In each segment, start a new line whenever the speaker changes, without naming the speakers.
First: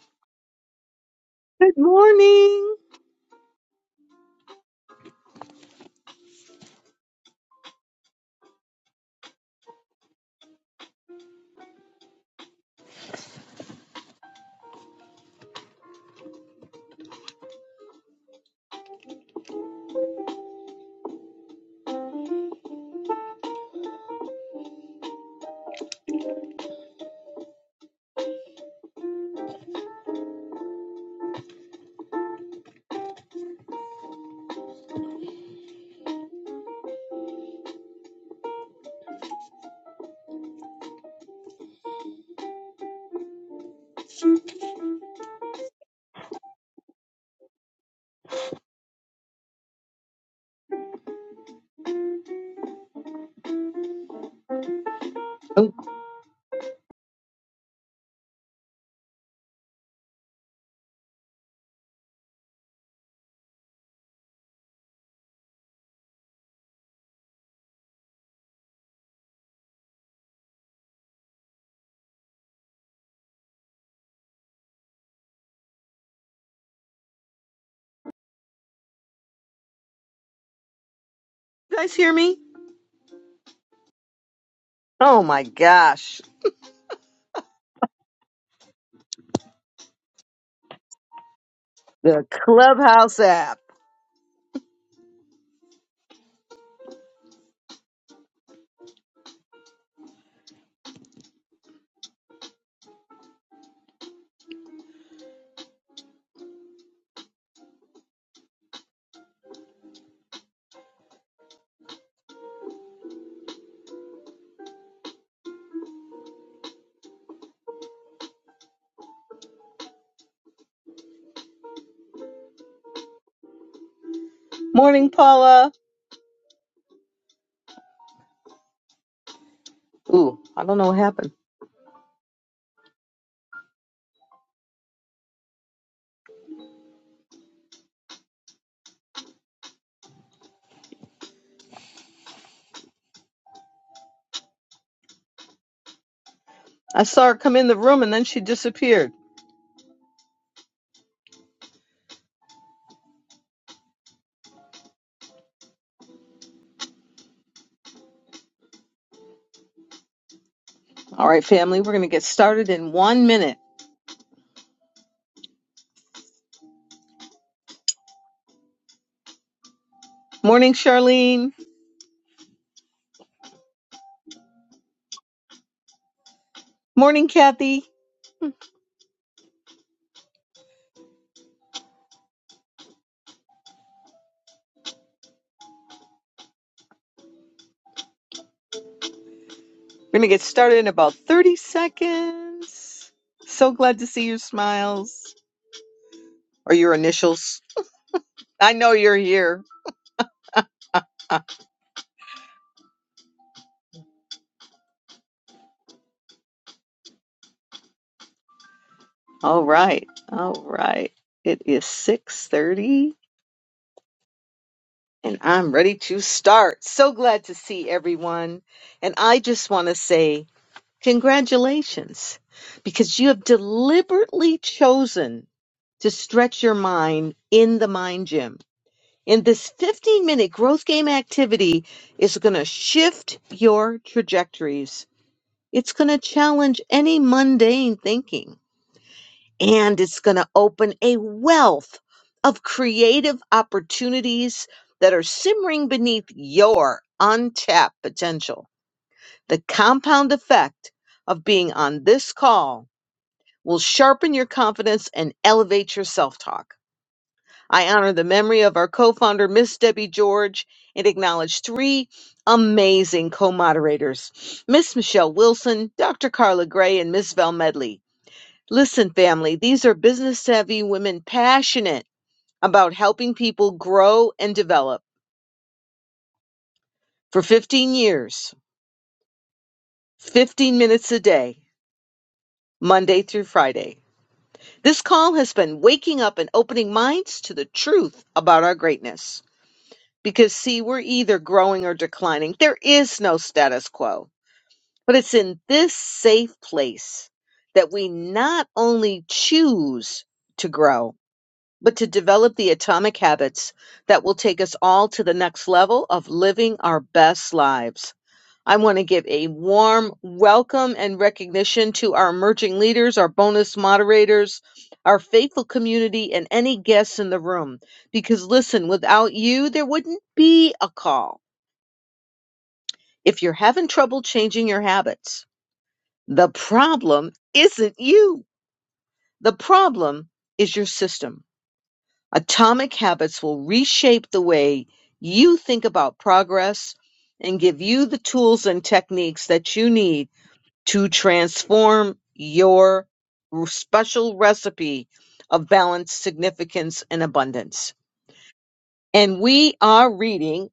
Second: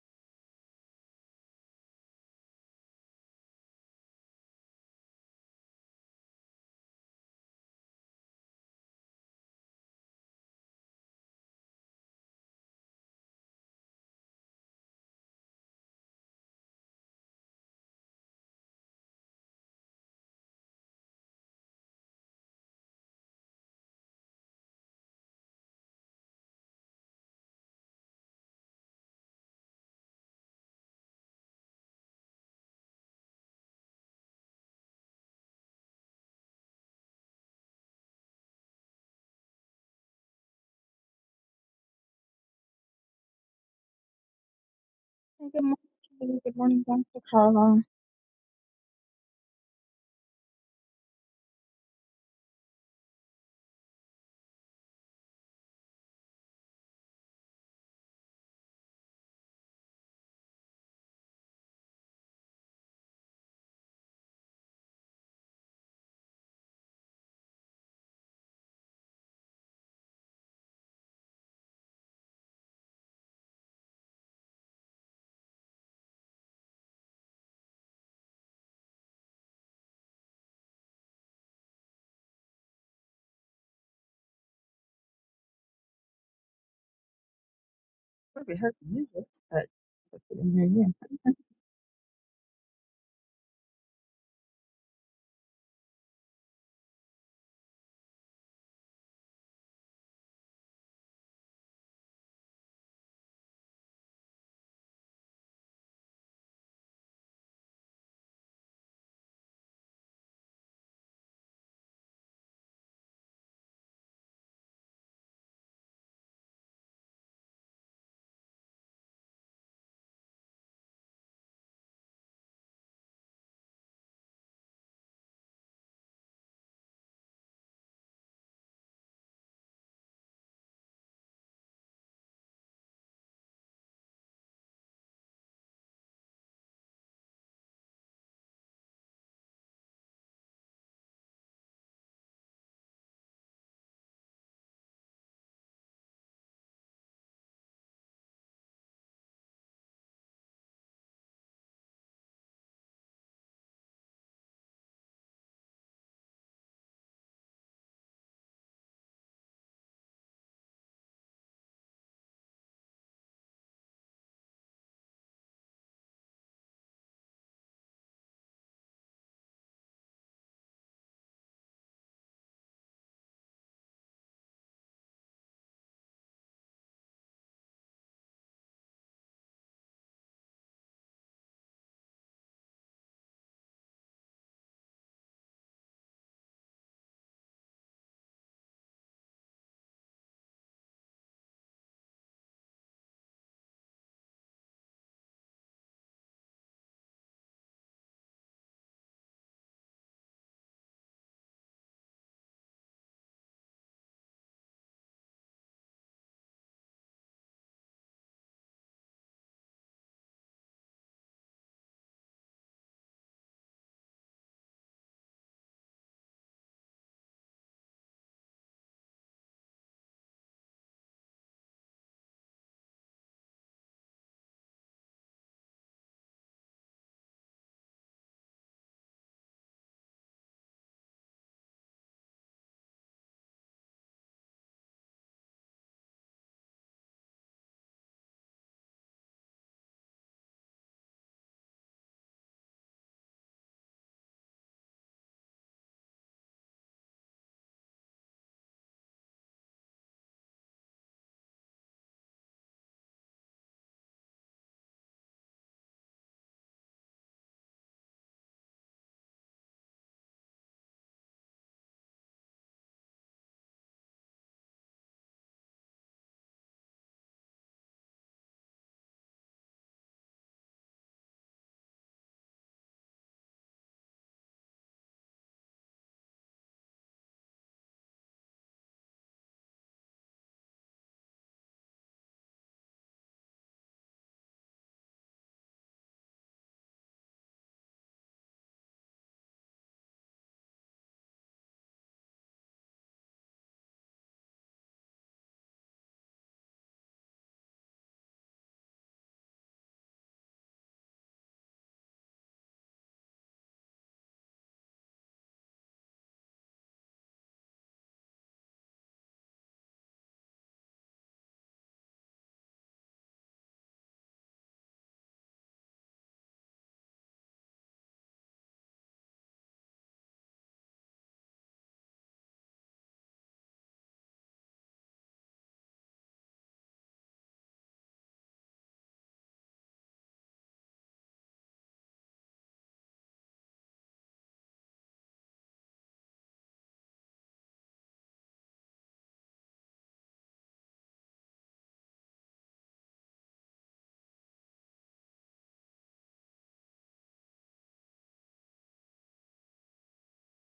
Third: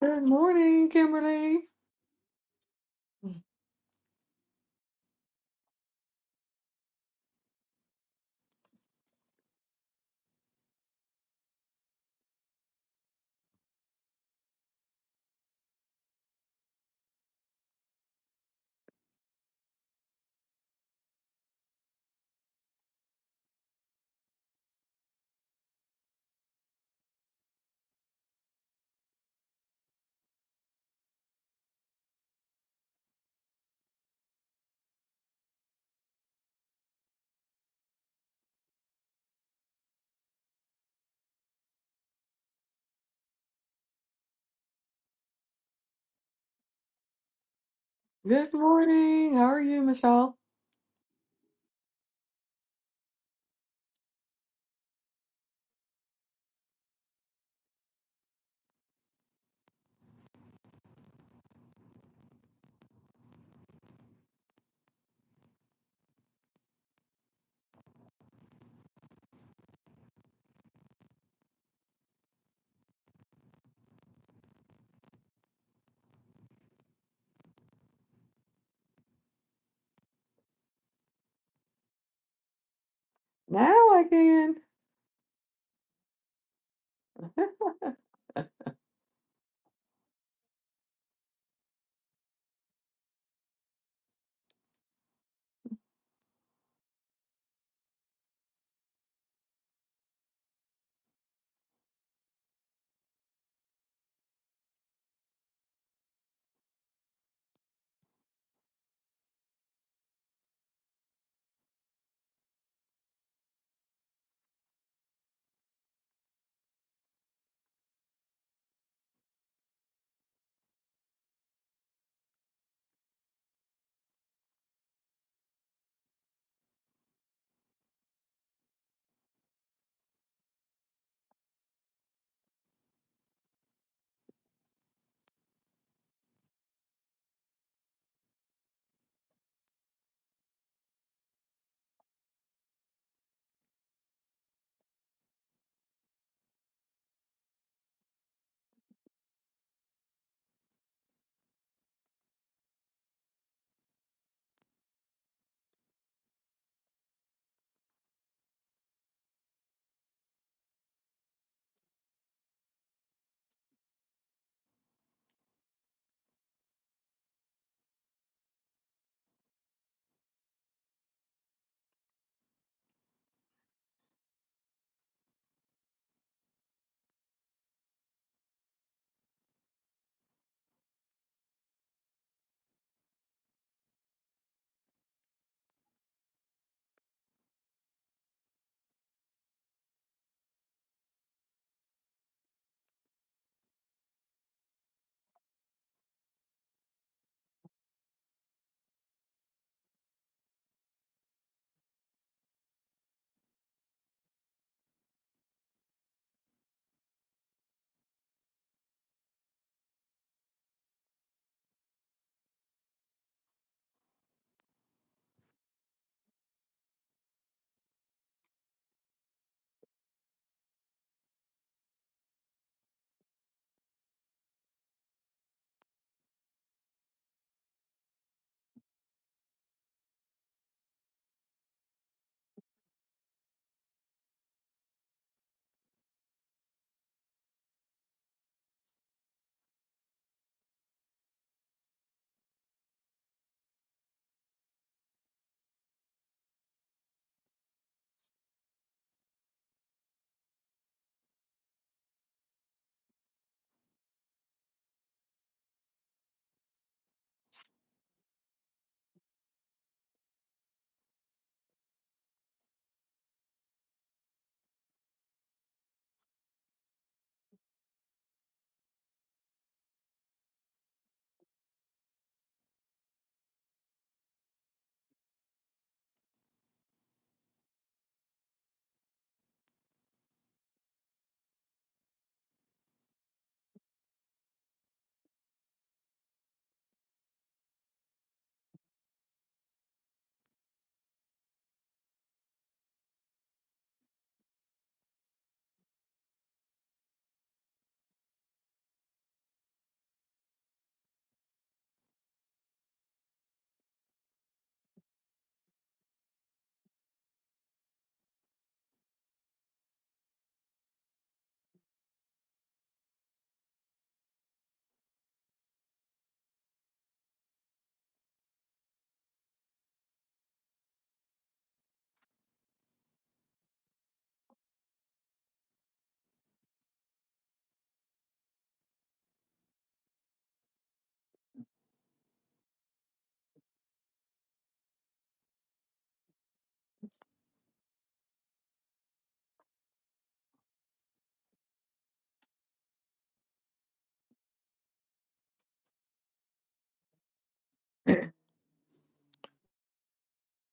Good morning, Kimberly.
Good morning.
Hey, Good morning. Good morning, Dr. Carla.
Good morning. How are you, Michelle?
Oh, you guys hear me?
Now I can.
Oh my gosh.
Probably heard the music, but I couldn't hear
The Clubhouse app. Morning, Paula. Ooh, I don't know what happened. I saw her come in the room and then she disappeared. All right, family, we're going to get started in one minute. Morning, Charlene. Morning, Kathy. We're going to get started in about 30 seconds. So glad to see your smiles or your initials. I know you're here. All right. All right. It is 6:30. And I'm ready to start. So glad to see everyone. And I just want to say congratulations because you have deliberately chosen to stretch your mind in the mind gym. And this 15 minute growth game activity is going to shift your trajectories. It's going to challenge any mundane thinking and it's going to open a wealth of creative opportunities that are simmering beneath your untapped potential. The compound effect of being on this call will sharpen your confidence and elevate your self talk. I honor the memory of our co founder, Miss Debbie George, and acknowledge three amazing co moderators Miss Michelle Wilson, Dr. Carla Gray, and Miss Val Medley. Listen, family, these are business savvy women passionate about helping people grow and develop for 15 years, 15 minutes a day, Monday through Friday. This call has been waking up and opening minds to the truth about our greatness. Because, see, we're either growing or declining. There is no status quo. But it's in this safe place that we not only choose to grow, but to develop the atomic habits that will take us all to the next level of living our best lives. I want to give a warm welcome and recognition to our emerging leaders, our bonus moderators, our faithful community, and any guests in the room. Because listen, without you, there wouldn't be a call. If you're having trouble changing your habits, the problem isn't you. The problem is your system Atomic habits will reshape the way you think about progress and give you the tools and techniques that you need to transform your r- special recipe of balance, significance, and abundance. And we are reading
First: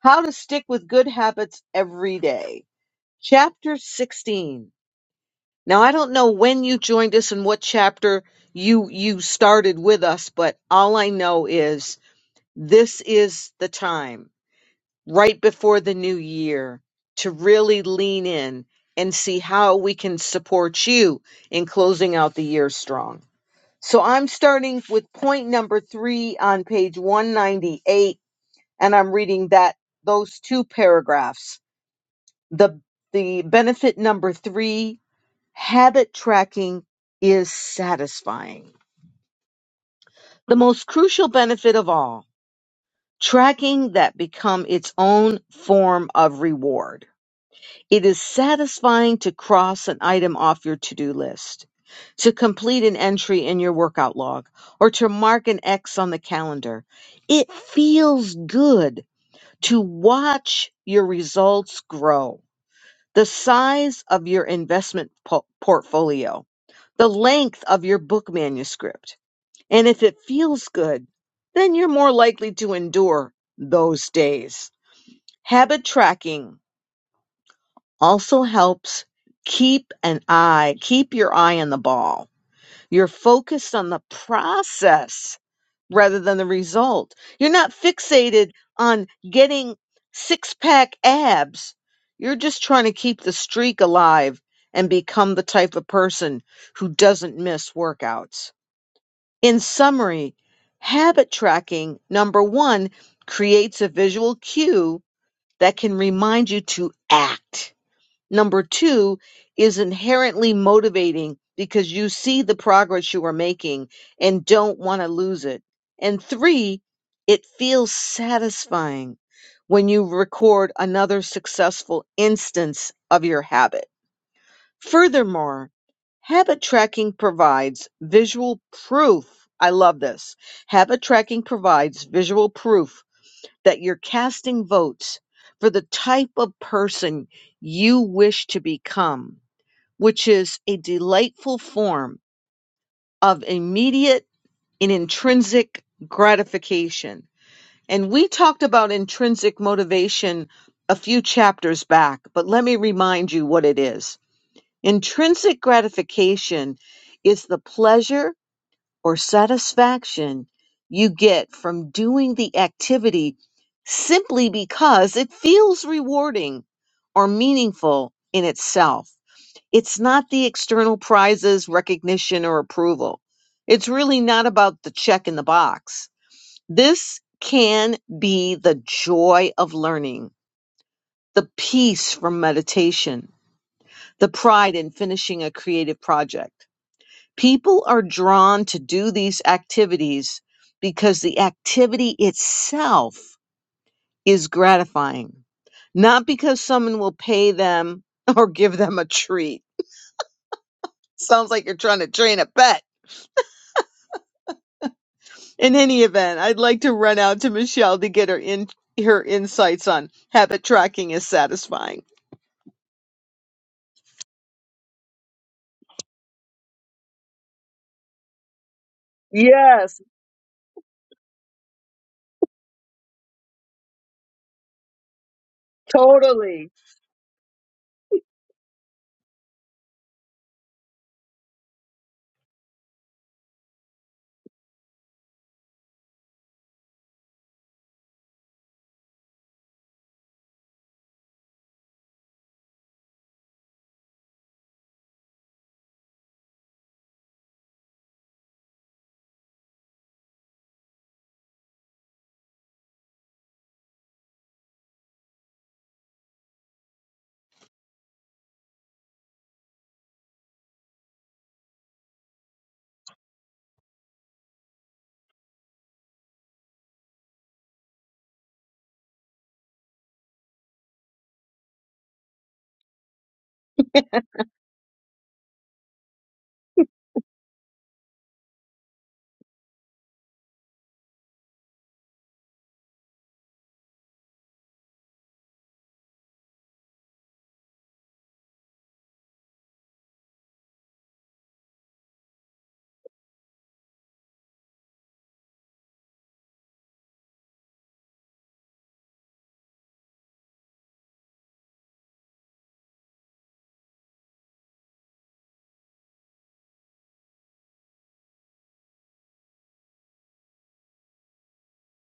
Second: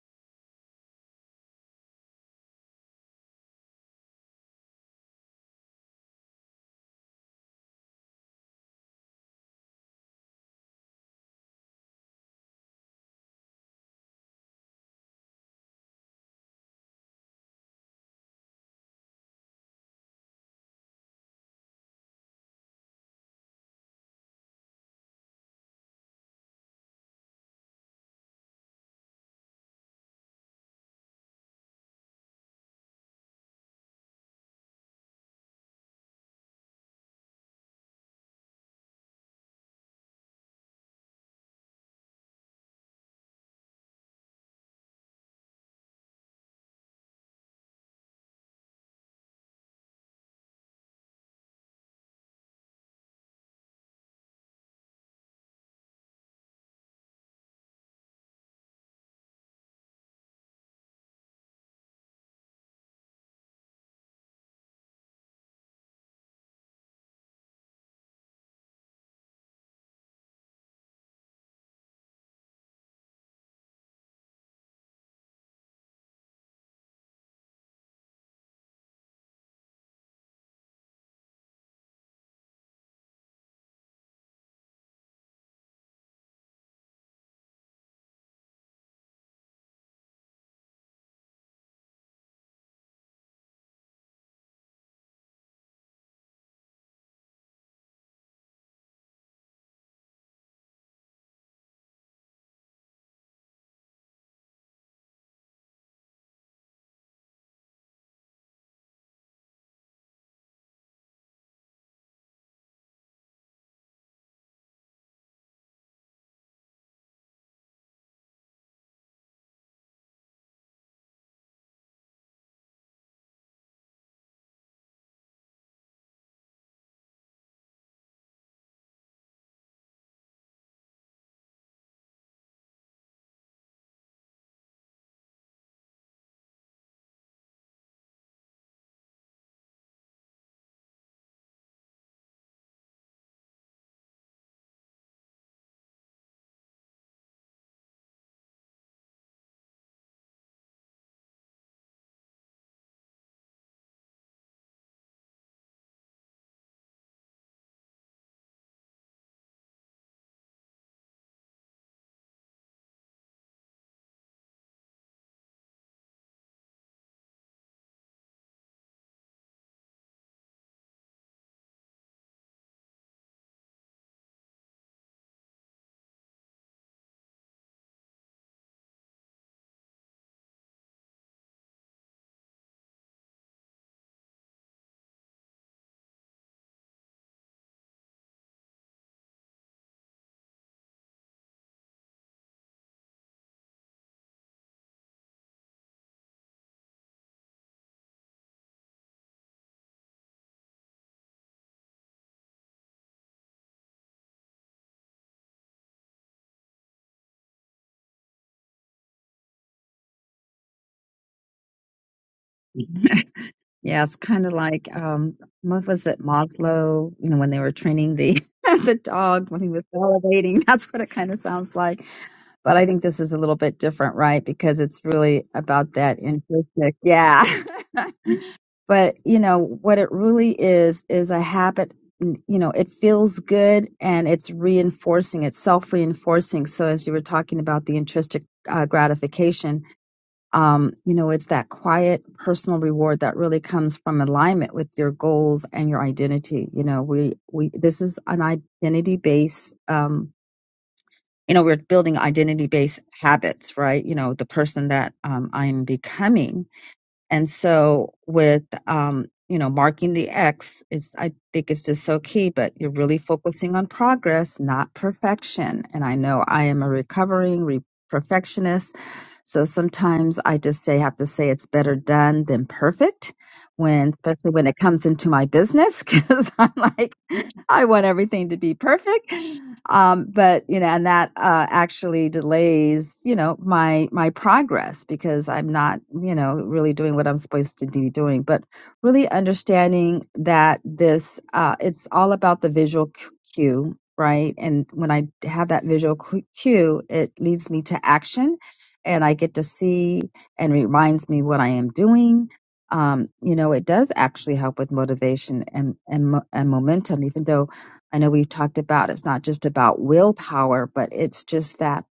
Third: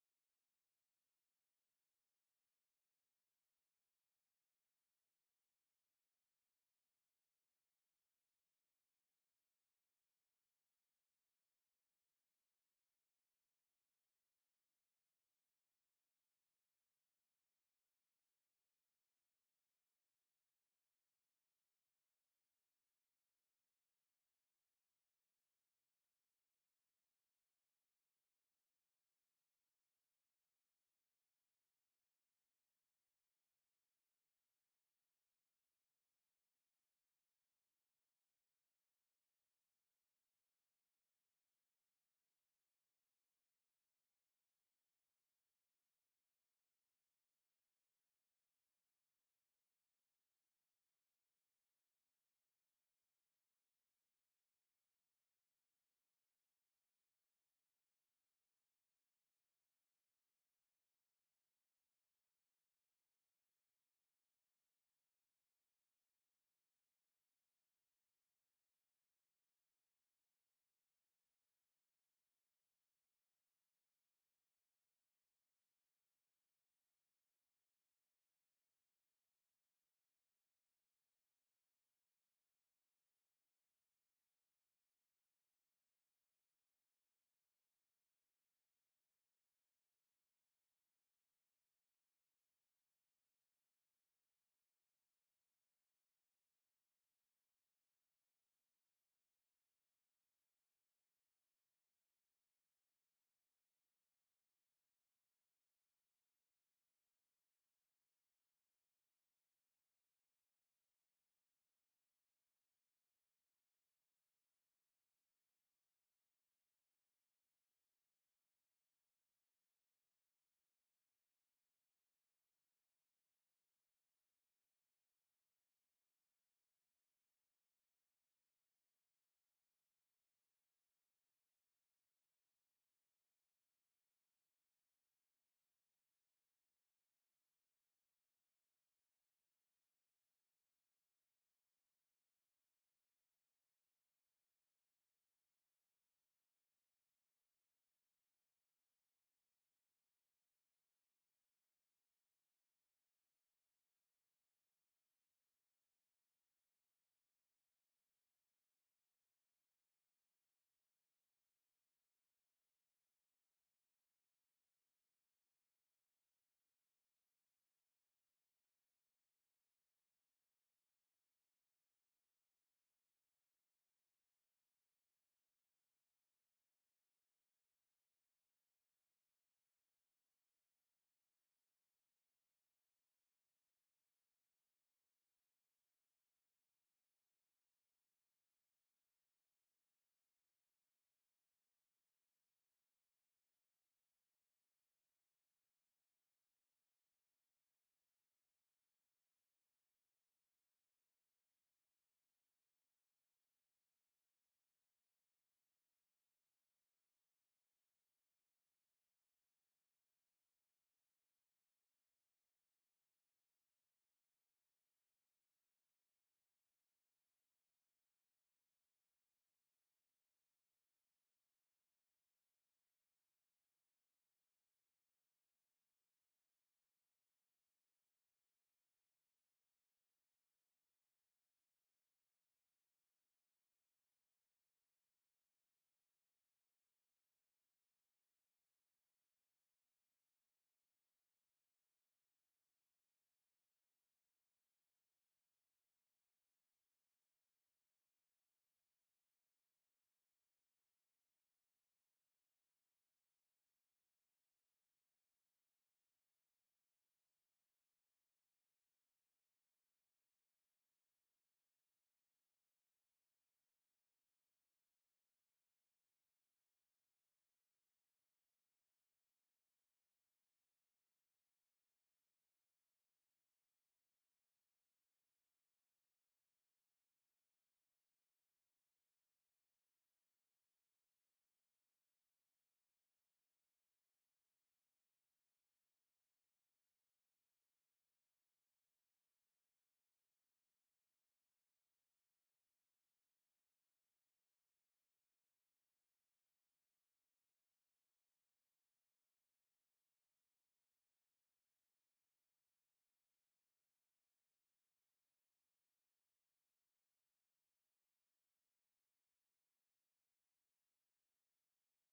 How to Stick with Good Habits Every Day, chapter 16. Now, I don't know when you joined us and what chapter you you started with us, but all I know is This is the time right before the new year to really lean in and see how we can support you in closing out the year strong. So I'm starting with point number 3 on page 198 and I'm reading that those two paragraphs. The the benefit number 3 habit tracking is satisfying. The most crucial benefit of all tracking that become its own form of reward. It is satisfying to cross an item off your to-do list, to complete an entry in your workout log, or to mark an X on the calendar. It feels good to watch your results grow. The size of your investment po- portfolio, the length of your book manuscript, and if it feels good, then you're more likely to endure those days. Habit tracking also helps keep an eye, keep your eye on the ball. You're focused on the process rather than the result. You're not fixated on getting six pack abs. You're just trying to keep the streak alive and become the type of person who doesn't miss workouts. In summary, habit tracking, number one, creates a visual cue that can remind you to act. Number two is inherently motivating because you see the progress you are making and don't want to lose it. And three, it feels satisfying when you record another successful instance of your habit. Furthermore, habit tracking provides visual proof. I love this. Habit tracking provides visual proof that you're casting votes for the type of person you wish to become, which is a delightful form of immediate and intrinsic gratification. And we talked about intrinsic motivation a few chapters back, but let me remind you what it is. Intrinsic gratification is the pleasure or satisfaction you get from doing the activity simply because it feels rewarding or meaningful in itself. It's not the external prizes, recognition, or approval. It's really not about the check in the box. This can be the joy of learning, the peace from meditation, the pride in finishing a creative project People are drawn to do these activities because the activity itself is gratifying, not because someone will pay them or give them a treat. Sounds like you're trying to train a pet. In any event, I'd like to run out to Michelle to get her in her insights on habit tracking is satisfying.
you. yeah, it's kind of like um, what was it, Maslow? You know, when they were training the the dog when he was
Yes,
salivating. That's what it kind of sounds like. But I think this is a little bit different, right? Because it's really about that
totally.
intrinsic. Yeah. but you know what it really is is a habit n- you know it feels good and it's reinforcing it's self-reinforcing so as you were talking about the intrinsic uh, gratification um, you know it's that quiet personal reward that really comes from alignment with your goals and your identity you know we we this is an identity based um, you know we're building identity based habits right you know the person that um, i'm becoming and so with um, you know, marking the X, it's I think it's just so key, but you're really focusing on progress, not perfection. And I know I am a recovering re- perfectionist so sometimes I just say have to say it's better done than perfect when especially when it comes into my business because I'm like I want everything to be perfect. Um, but you know, and that uh, actually delays you know my my progress because I'm not you know really doing what I'm supposed to be doing. But really understanding that this uh, it's all about the visual cu- cue. Right. And when I have that visual cu- cue, it leads me to action and I get to see and reminds me what I am doing. Um, you know, it does actually help with motivation and, and mo- and momentum. Even though I know we've talked about it's not just about willpower, but it's just that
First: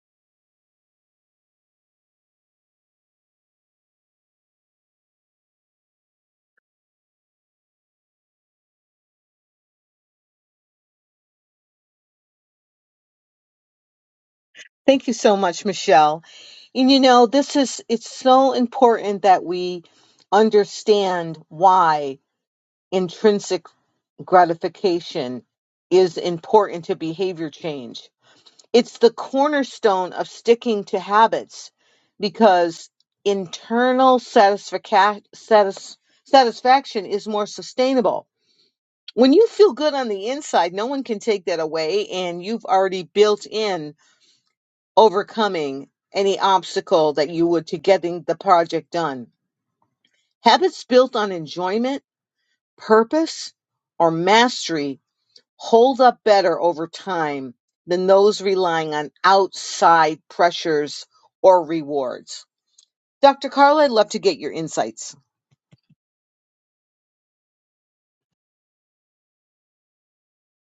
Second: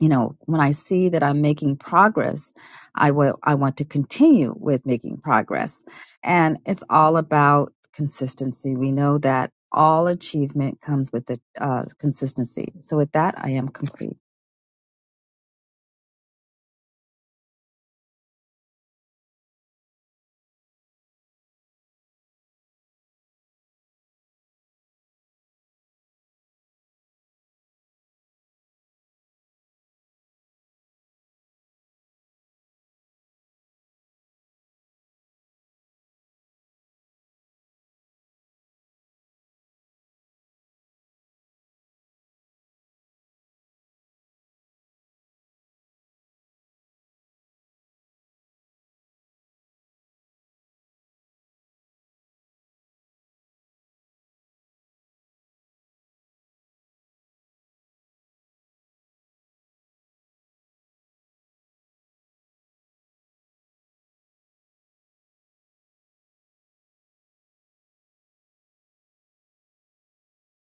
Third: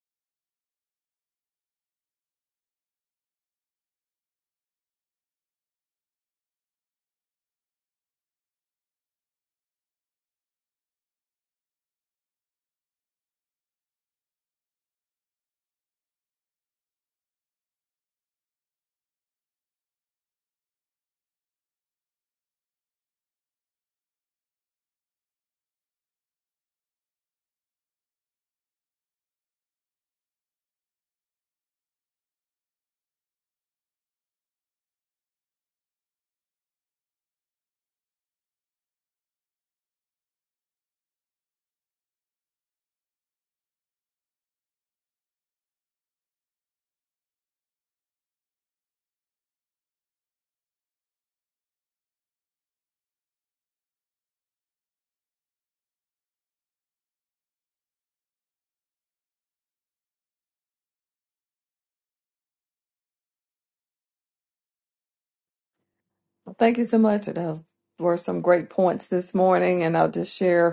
you know when I see that I'm making progress, I will I want to continue with making progress, and it's all about consistency. We know that all achievement comes with the uh, consistency. So with that, I am complete.
Thank you so much, Michelle. And you know, this is it's so important that we understand why intrinsic gratification is important to behavior change. It's the cornerstone of sticking to habits because internal satisfaca- satis- satisfaction is more sustainable. When you feel good on the inside, no one can take that away, and you've already built in overcoming any obstacle that you would to getting the project done. Habits built on enjoyment, purpose, or mastery hold up better over time than those relying on outside pressures or rewards. Dr. Carla, I'd love to get your insights.
Well, thank you so much. Those were some great points this morning, and I'll just share.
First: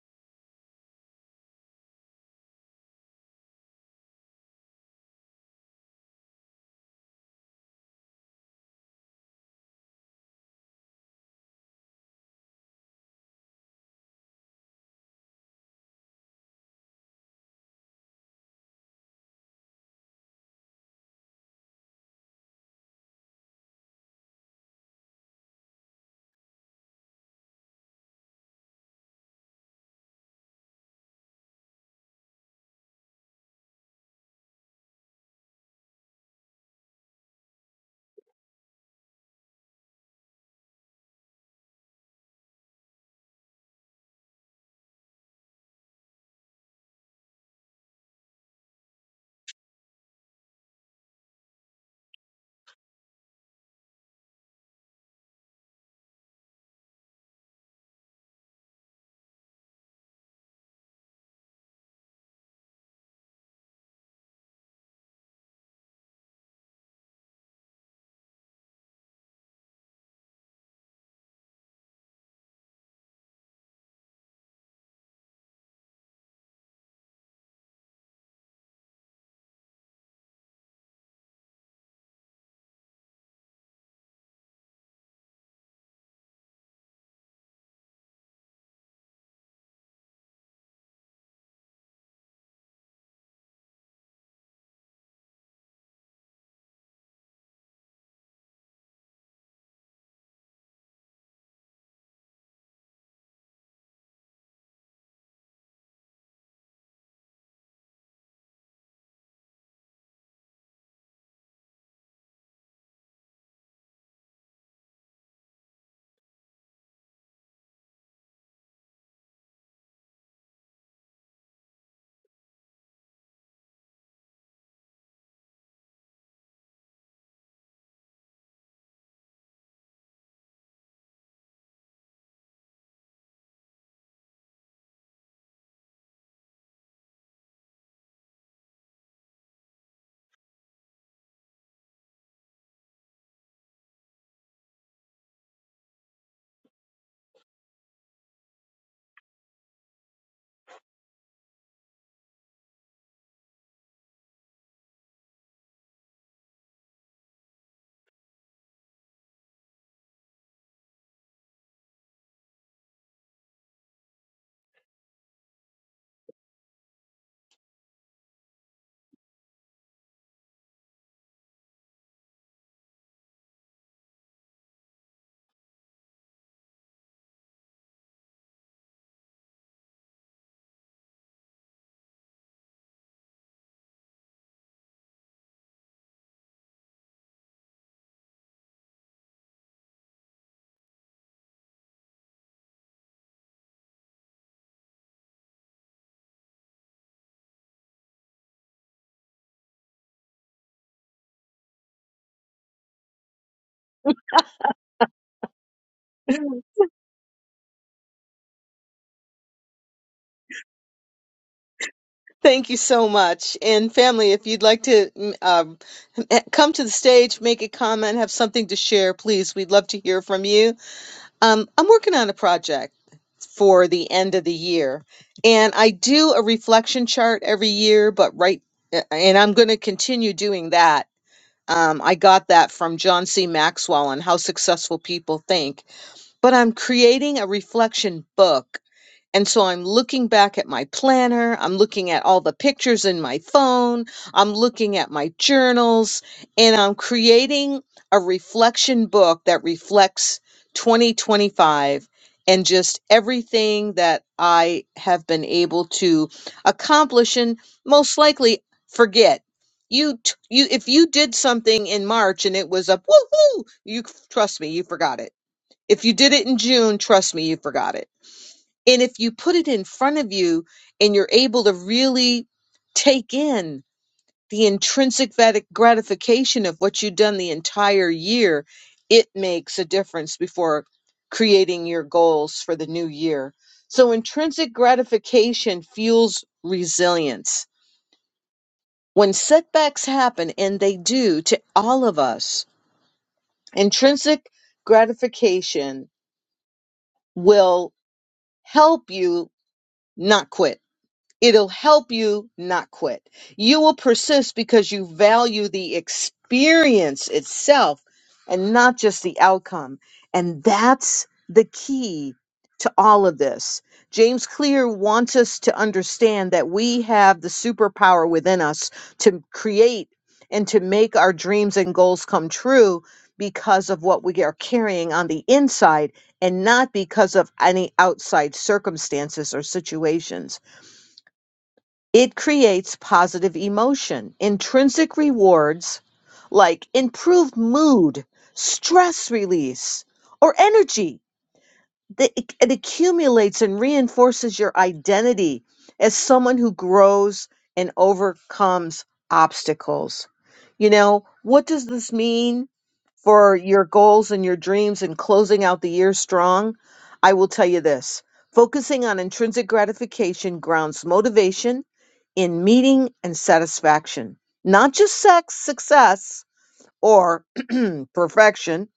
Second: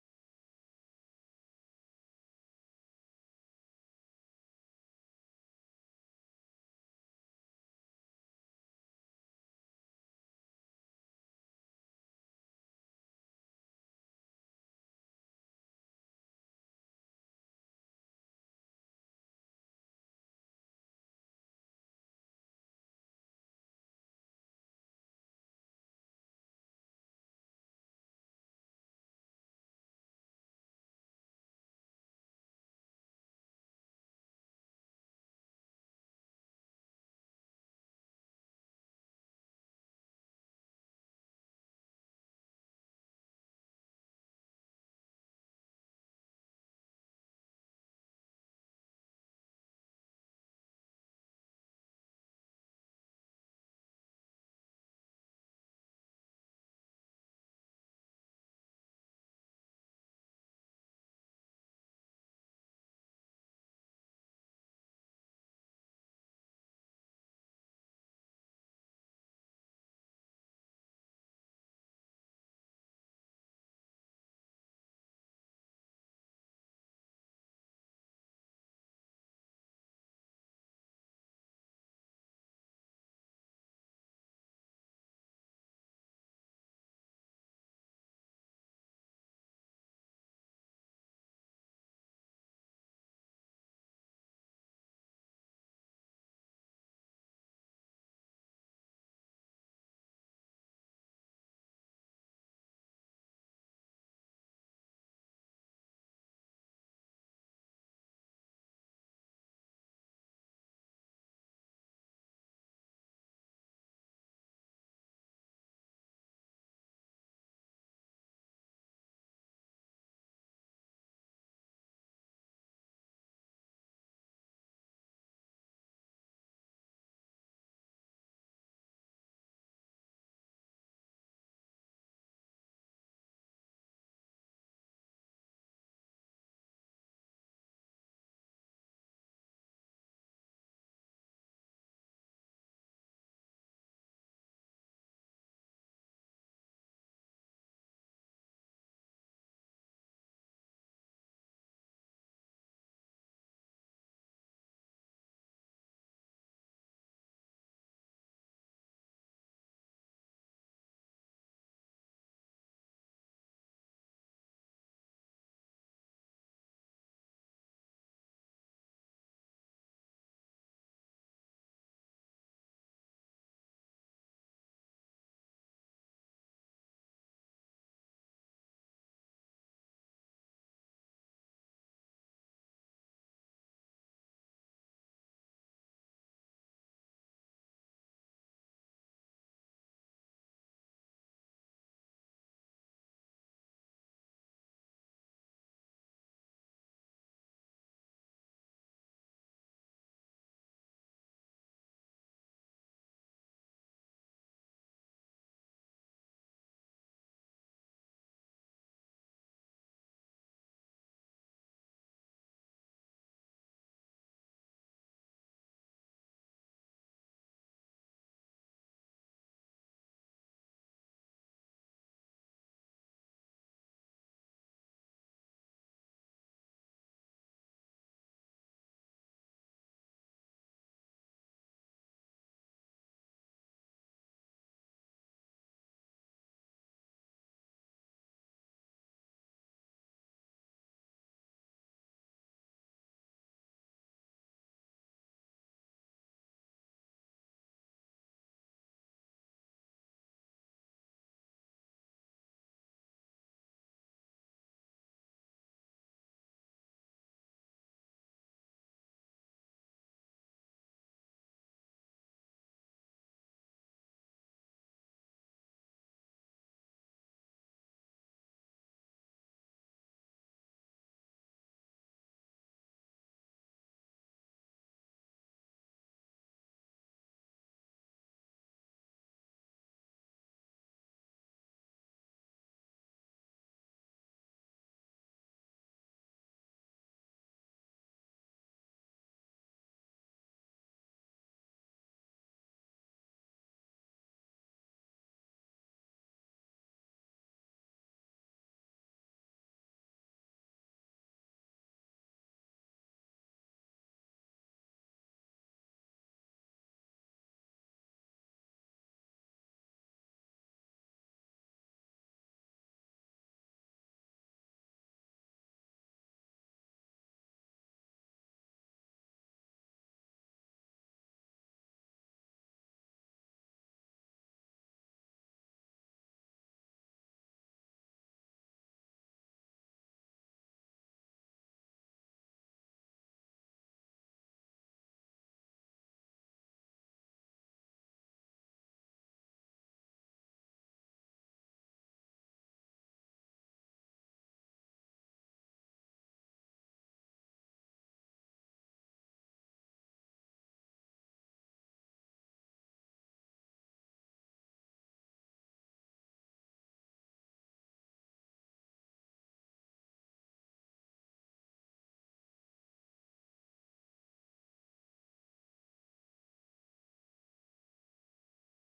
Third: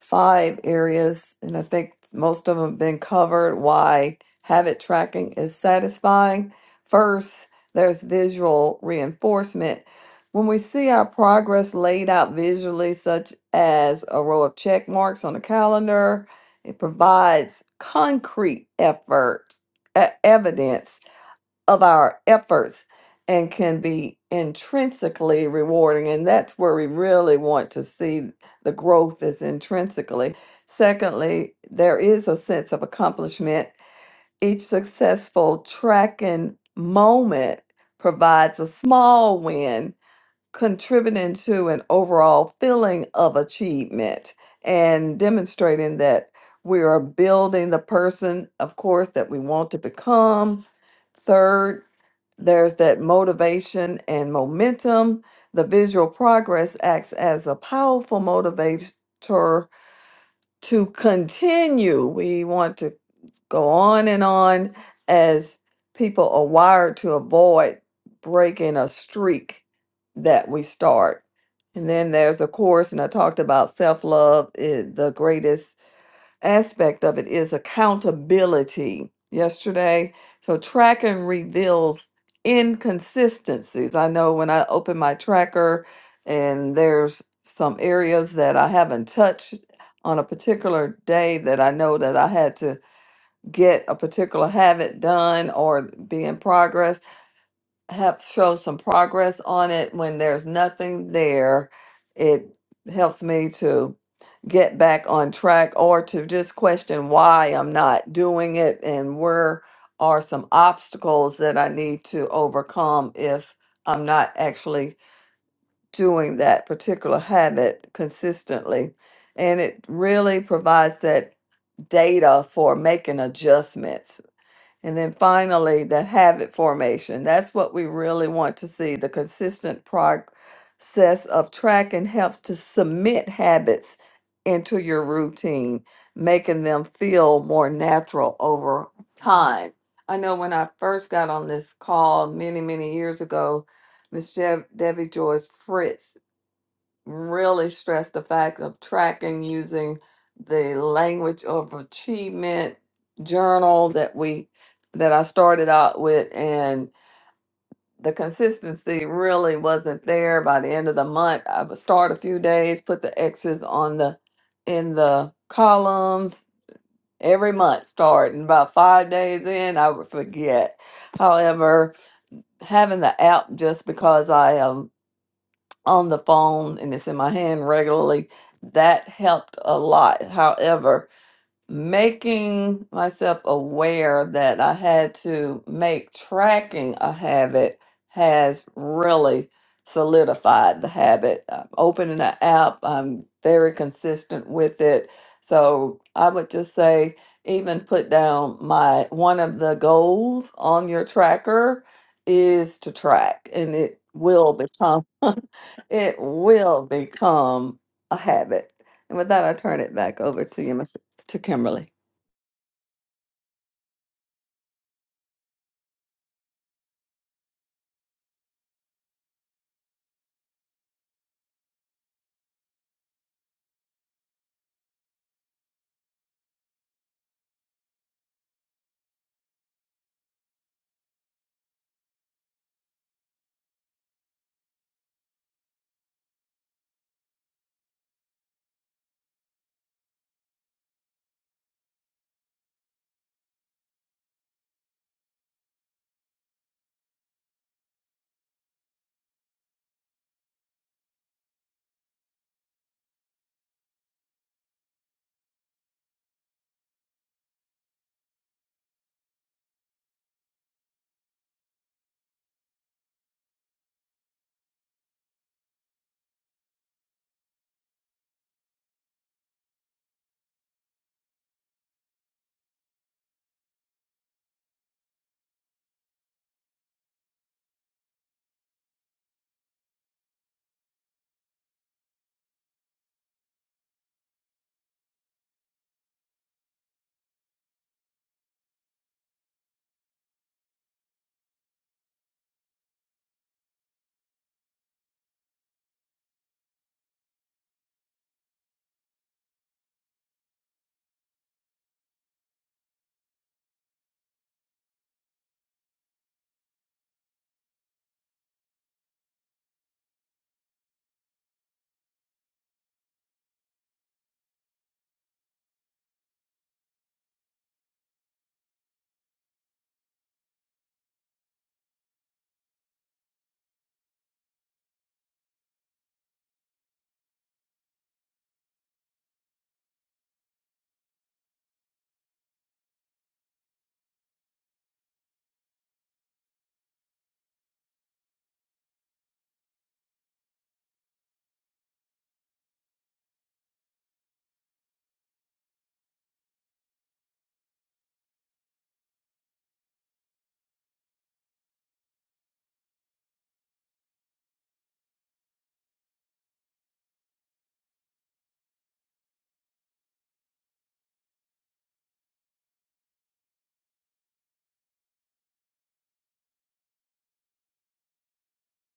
five areas, and I think most of them have been covered. Why habit tracking is satisfying. First, there's visual reinforcement. When we see our progress laid out visually, such as a row of check marks on a calendar, it provides concrete efforts, e- evidence of our efforts and can be intrinsically rewarding. And that's where we really want to see the growth is intrinsically. Secondly, there is a sense of accomplishment. Each successful tracking moment provides a small win, contributing to an overall feeling of achievement and demonstrating that we are building the person, of course, that we want to become. Third, there's that motivation and momentum. The visual progress acts as a powerful motivator to continue. We want to go on and on as people are wired to avoid breaking a streak that we start. And then there's a course, and I talked about self love, the greatest aspect of it is accountability yesterday. So tracking reveals inconsistencies. I know when I open my tracker and there's some areas that I haven't touched on a particular day that I know that I had to get a particular habit done or be in progress have show some progress on it when there's nothing there it helps me to get back on track or to just question why i'm not doing it and where are some obstacles that i need to overcome if i'm not actually doing that particular habit consistently and it really provides that data for making adjustments and then finally, that habit formation. That's what we really want to see. The consistent process of tracking helps to submit habits into your routine, making them feel more natural over time. I know when I first got on this call many, many years ago, Miss Dev- Debbie Joyce Fritz really stress the fact of tracking using the language of achievement journal that we that I started out with and the consistency really wasn't there by the end of the month. I would start a few days, put the X's on the in the columns every month start and about five days in I would forget. However, having the app just because I am on the phone and it's in my hand regularly, that helped a lot. However, making myself aware that I had to make tracking a habit has really solidified the habit. I'm opening an app, I'm very consistent with it. So I would just say, even put down my one of the goals on your tracker is to track and it will become it will become a habit. And with that, I turn it back over to you, Mr. to Kimberly.
Thank you so much. And family, if you'd like to mm, um, come to the stage, make a comment, have something to share, please, we'd love to hear from you. Um, I'm working on a project for the end of the year, and I do a reflection chart every year, but right, and I'm going to continue doing that. Um, I got that from John C. Maxwell on how successful people think, but I'm creating a reflection book and so I'm looking back at my planner. I'm looking at all the pictures in my phone. I'm looking at my journals and I'm creating a reflection book that reflects 2025 and just everything that I have been able to accomplish and most likely forget. You, t- you, if you did something in March and it was a woohoo, you trust me, you forgot it. If you did it in June, trust me, you forgot it and if you put it in front of you and you're able to really take in the intrinsic vat- gratification of what you've done the entire year, it makes a difference before creating your goals for the new year. So, intrinsic gratification fuels resilience. When setbacks happen, and they do to all of us, intrinsic gratification will help you not quit It'll help you not quit. You will persist because you value the experience itself and not just the outcome. And that's the key to all of this. James Clear wants us to understand that we have the superpower within us to create and to make our dreams and goals come true because of what we are carrying on the inside and not because of any outside circumstances or situations. It creates positive emotion, intrinsic rewards like improved mood, stress release, or energy. The- It it accumulates and reinforces your identity as someone who grows and overcomes obstacles. You know, what does this mean for your goals and your dreams and closing out the year strong? I will tell you this focusing on intrinsic gratification grounds motivation in meaning and satisfaction, not just sex, success, or perfection.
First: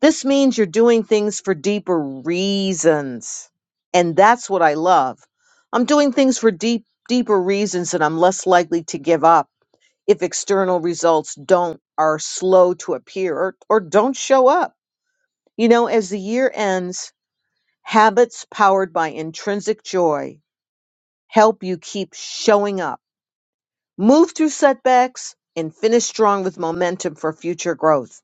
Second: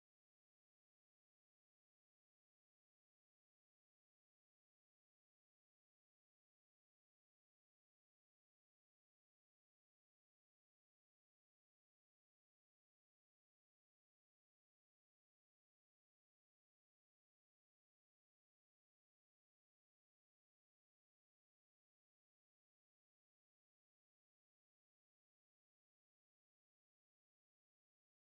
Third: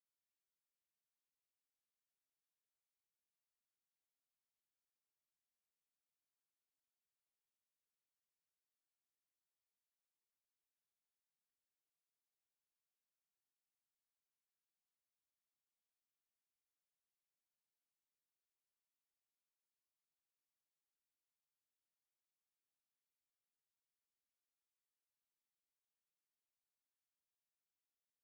This means you're doing things for deeper reasons. And that's what I love. I'm doing things for deep, deeper reasons, and I'm less likely to give up if external results don't are slow to appear or, or don't show up. You know, as the year ends, habits powered by intrinsic joy help you keep showing up move through setbacks, and finish strong with momentum for future growth.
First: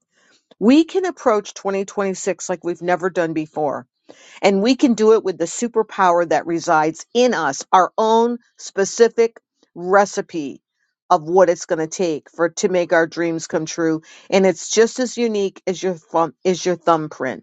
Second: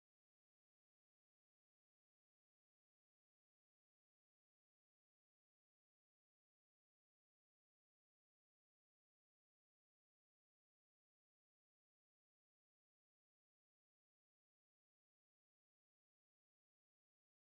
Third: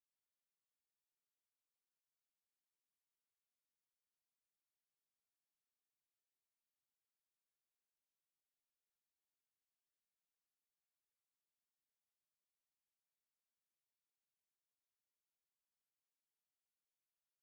We can approach 2026 like we've never done before, and we can do it with the superpower that resides in us, our own specific recipe of what it's going to take for to make our dreams come true, and it's just as unique as your thumb, is your thumbprint.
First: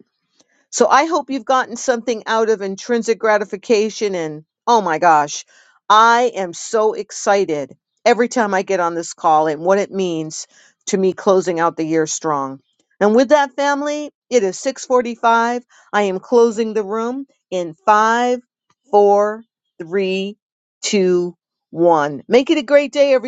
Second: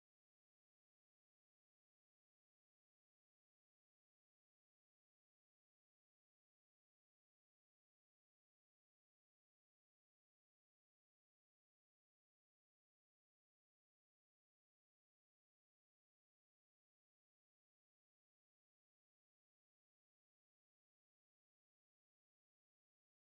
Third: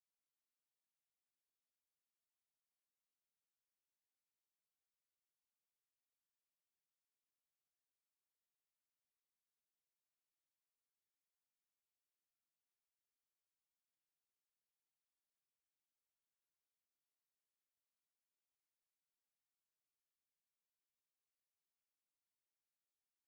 So I hope you've gotten something out of intrinsic gratification. And oh my gosh, I am so excited every time I get on this call and what it means to me closing out the year strong. And with that, family, it is 645. I am closing the room in five, four, three, two, one. Make it a great day, everyone.